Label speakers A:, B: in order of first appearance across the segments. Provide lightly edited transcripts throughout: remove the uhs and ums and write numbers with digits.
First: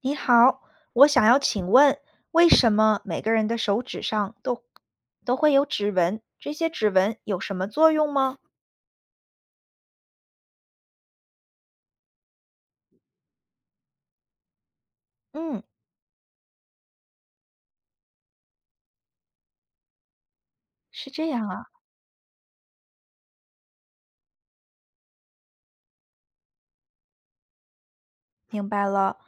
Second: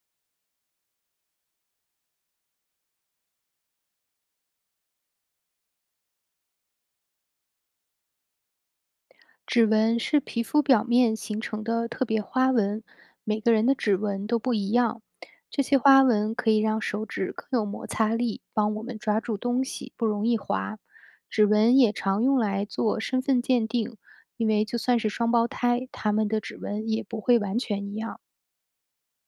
A: 你好，我想要请问，为什么每个人的手指上都会有指纹？这些指纹有什么作用吗？
B: 指纹是皮肤表面形成的特别花纹，每个人的指纹都不一样。
A: 嗯，
B: 这些花纹可以让手指更有摩擦力，帮我们抓住东西，不容易滑。
A: 是这
B: 指
A: 样啊，
B: 纹也常用来做身份鉴定，因为就算是双胞胎，他们的指纹也不会完全一样。
A: 明白了。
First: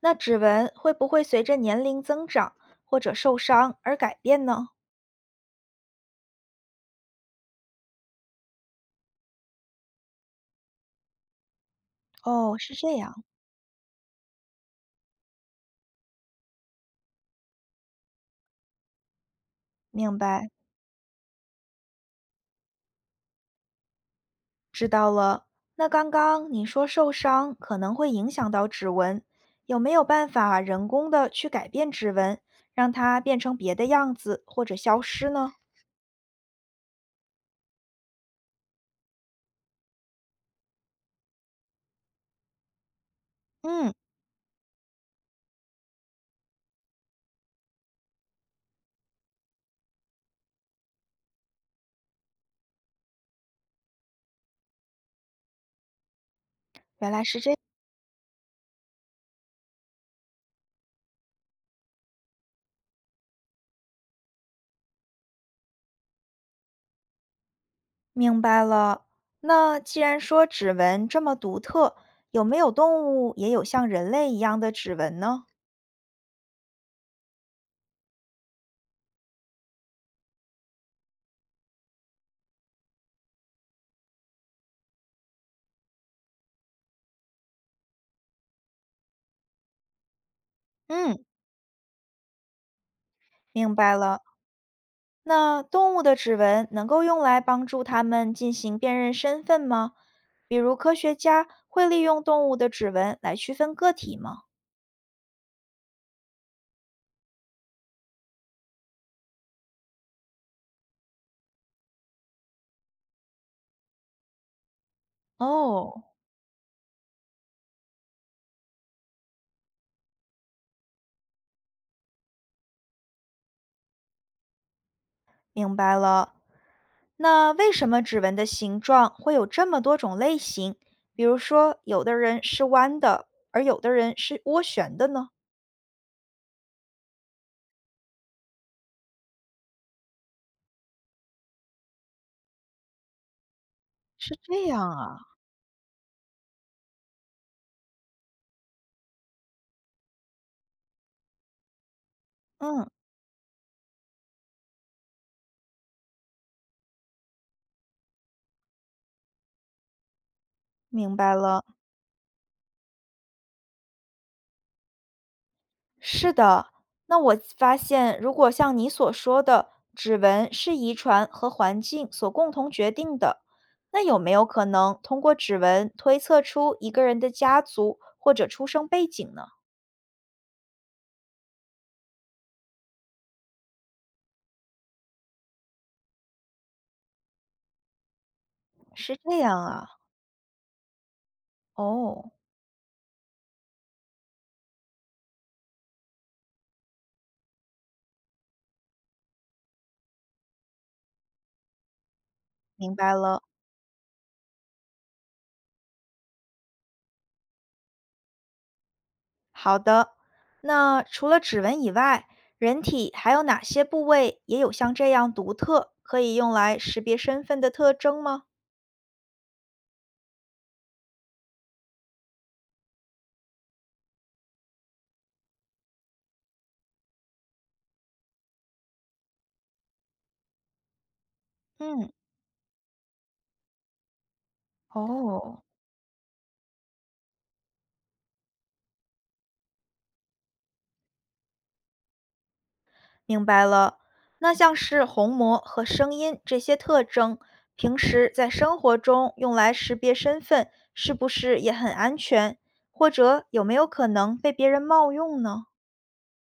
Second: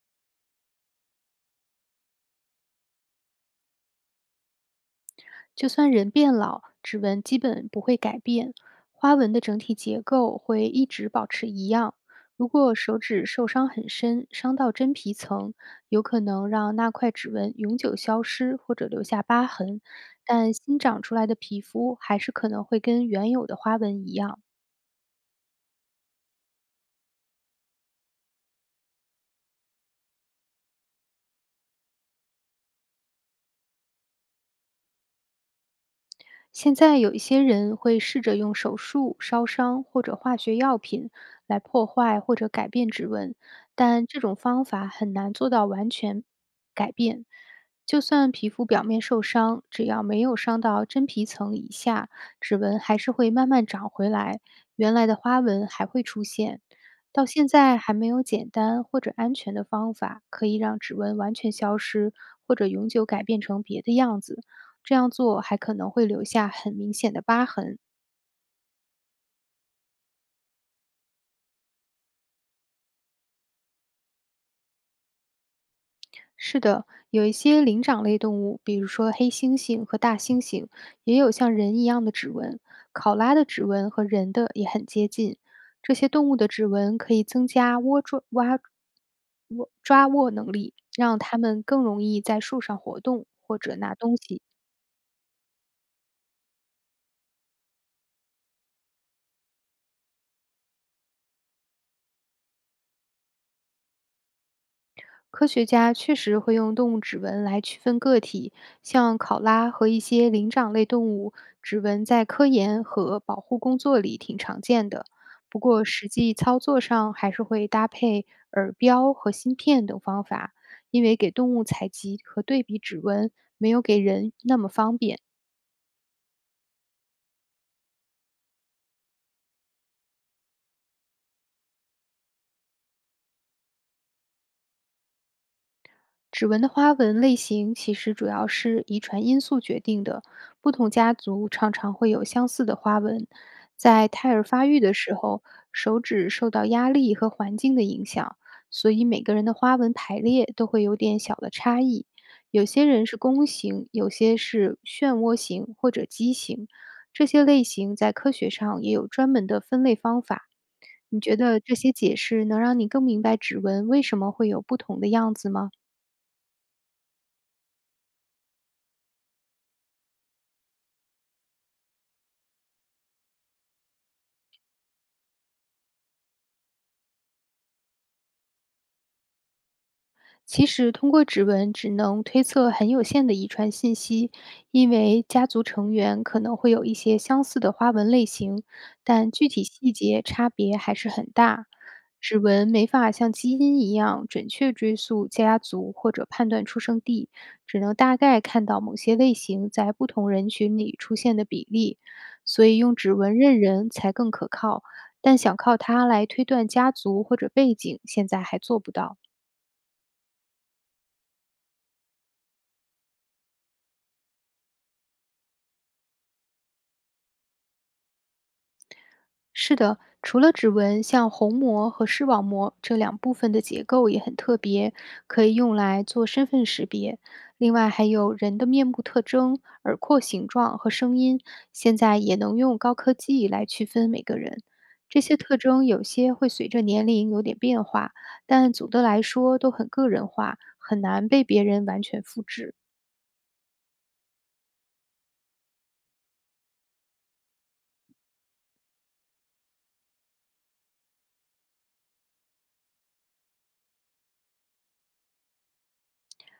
A: 那指纹会不会随着年龄增长或者受伤而改变呢？
B: 就算人变老，指纹基本不会改变，花纹的整体结构会一直保持一样。如
A: 哦，是
B: 果
A: 这
B: 手
A: 样，
B: 指受伤很深，伤到真皮层，有可能让那块指纹永久消失或者留下疤痕，
A: 明白，
B: 但新长出来的皮肤还是可能会跟原有的花纹一样。
A: 知道了。那刚刚你说受伤可能会影响到指纹，有没有办法人工的去改变指纹，让它变成别的样子或者消失呢？
B: 现在有一些人会试着用手术、烧伤或者化学药品来破坏或者改变指纹，
A: 嗯，
B: 但这种方法很难做到完全改变。就算皮肤表面受伤，只要没有伤到真皮层以下，指纹还是会慢慢长回来，原来的花纹还会出现。
A: 原来
B: 到
A: 是
B: 现
A: 这，
B: 在还没有简单或者安全的方法可以让指纹完全消失，或者永久改变成别的样子。这样做还可能会留下很明显的疤痕。
A: 明白了。那既然说指纹这么独特，有没有动物也有像人类一样的指纹呢？
B: 是的，有一些灵长类动物，比如说黑猩猩和大猩猩，也有像人一样的指纹。考拉的指纹和人的也很接近。这些动物的指纹可以增加窝抓挖握抓握能力，
A: 嗯，
B: 让它们更容易在树上活动或
A: 明
B: 者拿
A: 白
B: 东
A: 了。
B: 西。
A: 那动物的指纹能够用来帮助它们进行辨认身份吗？比如科学家会利用动物的指纹来区分个体吗？
B: 科学家确实会用动物指纹来区分个体，像考拉和一些灵长类动物，指纹在科研和保护工作里挺常见的。不过，
A: 哦，
B: 实际操作上还是会搭配耳标和芯片等方法，因为给动物采集和对比指纹没有给人那么方便。
A: 明白了。那为什么指纹的形状会有这么多种类型？比如说，有的人是弯的，而有的人是涡旋的呢？
B: 指纹的花纹类型其实主要是遗传因素决定的，不同家族常常会有相似的花纹。在胎
A: 是
B: 儿
A: 这
B: 发育
A: 样
B: 的时
A: 啊。
B: 候，手指受到压力和环境的影响，所以每个人的花纹排列都会有点小的差异。有些
A: 嗯，
B: 人是弓形，有些是漩涡形或者畸形。这些类型在科学上也有专门的分类方法。
A: 明
B: 你
A: 白
B: 觉得
A: 了。
B: 这些解释能让你更明白指纹为什么会有不同的样子吗？
A: 是的，那我发现，如果像你所说的，指纹是遗传和环境所共同决定的，那有没有可能通过指纹推测出一个人的家族或者出生背景呢？
B: 其实，通过指纹只能推测很有限的遗传信息，因为家族成员可能会有一些相似的花纹类型，
A: 是
B: 但
A: 这
B: 具体
A: 样啊，
B: 细节差别还是很大。
A: 哦，
B: 指纹没法像基因一样准确追溯家族或者判断出生地，只能大概看到某些类型在不同人群里出现的比例，所以
A: 明
B: 用
A: 白
B: 指纹
A: 了。
B: 认人才更可靠。但想靠它来推断家族或者背景，现在还做不到。
A: 好的，那除了指纹以外，人体还有哪些部位也有像这样独特，可以用来识别身份的特征吗？
B: 是的，除了指纹，像虹膜和视网膜这两部分的结构也很特别，可以用来做身份识别。另外，还有人的面部特征、耳廓形状和声音，现
A: 嗯，
B: 在也能用高科技来区分每个人。这些特
A: 哦。
B: 征有些会随着年龄有点变化，但总的来说都很个人化，很难被别人完全复制。
A: 明白了。那像是虹膜和声音这些特征，平时在生活中用来识别身份，是不是也很安全？或者有没有可能被别人冒用呢？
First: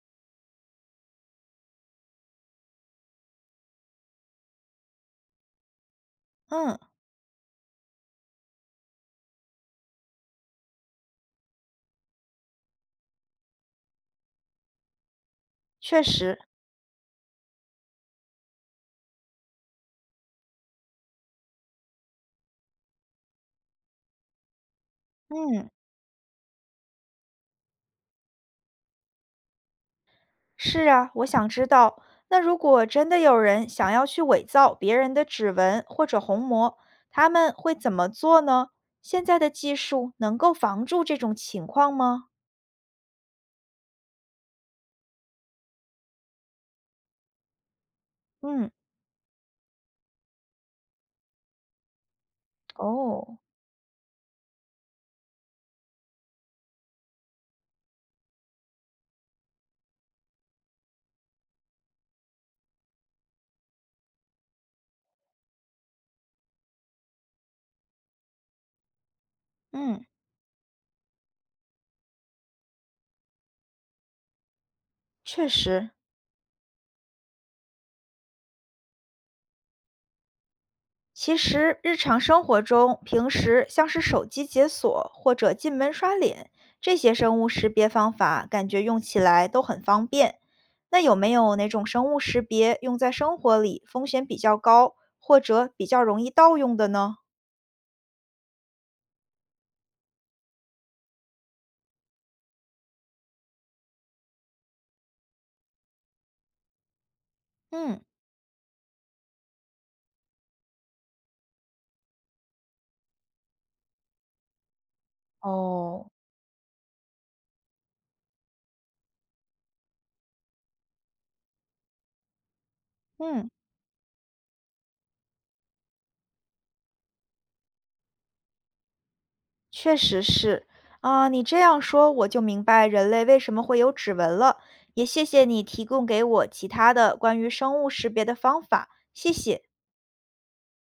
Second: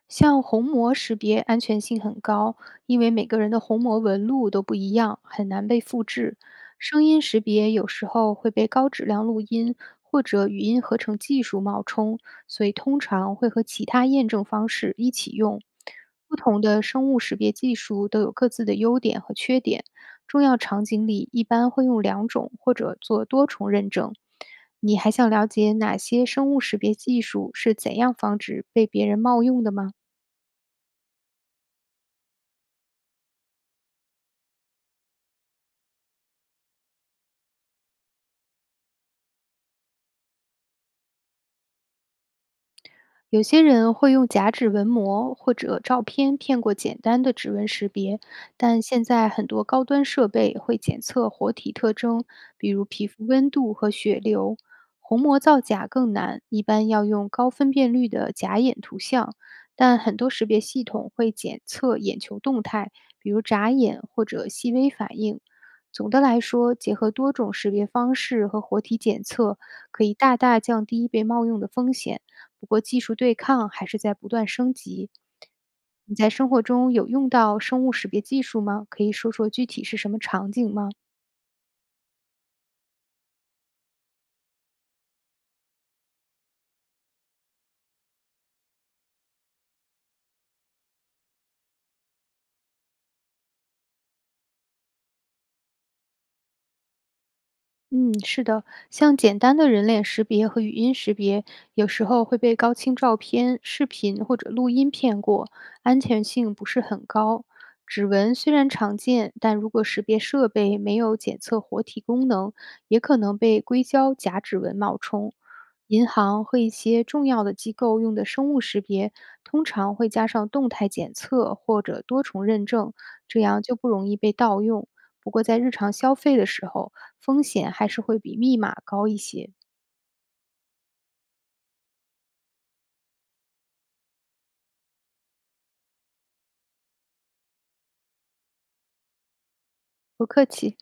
B: 像虹膜识别安全性很高，因为每个人的虹膜纹路都不一样，很难被复制。
A: 嗯，
B: 声音识别有时候会被高质量录音或者语音合成技术冒充，所以通常会和其他验证方式一起用。
A: 确
B: 不
A: 实，
B: 同的生物识别技术都有各自的优点和缺点，重要场景里一般会用两种或者做多重认证。你还想了
A: 嗯，
B: 解哪些生物识别技术是怎样防止被别人冒用的吗？
A: 是啊，我想知道。那如果真的有人想要去伪造别人的指纹或者虹膜，他们会怎么做呢？现在的技术能够防住这种情况吗？
B: 有些人会用假指纹膜或者照片骗过简单的指纹识别，
A: 嗯，
B: 但现在很多高端设备会检测活体特征，比如皮肤
A: 哦，
B: 温度和血流。虹膜造假更难，一般要用高分辨率的假眼图像，但很多识别系统会检测眼球动态，比如眨眼或者细微反应。总的来说，结合多种识别方式和活体检测，
A: 嗯，
B: 可以大大降低被冒用的风险。不过技术对抗还是在不断升级。
A: 确实。
B: 你在生活中有用到生物识别技术吗？可以说说具体是什么场景吗？
A: 其实，日常生活中，平时像是手机解锁或者进门刷脸这些生物识别方法，感觉用起来都很方便。那有没有哪种生物识别用在生活里风险比较高，或者比较容易盗用的呢？
B: 嗯，是的，像简单的人脸识别和语音识别，有时候会被高清照片、视频或者录音骗过，安全性不是很高。
A: 嗯
B: 指纹虽然常见，但如果识别设备没有检测活体功能，也可能被硅胶假指纹冒充。银
A: 哦，
B: 行和一些重要的机构用的生物识别，通常会加上动态检测或者多重认证，这
A: 嗯，
B: 样就不容易被盗用。不过在日常消费的时候，风险还是会比密码高一些。
A: 确实是啊，你这样说我就明白人类为什么会有指纹了。也谢谢你提供给我其他的关于生物识别的方法，谢谢。
B: 不客气。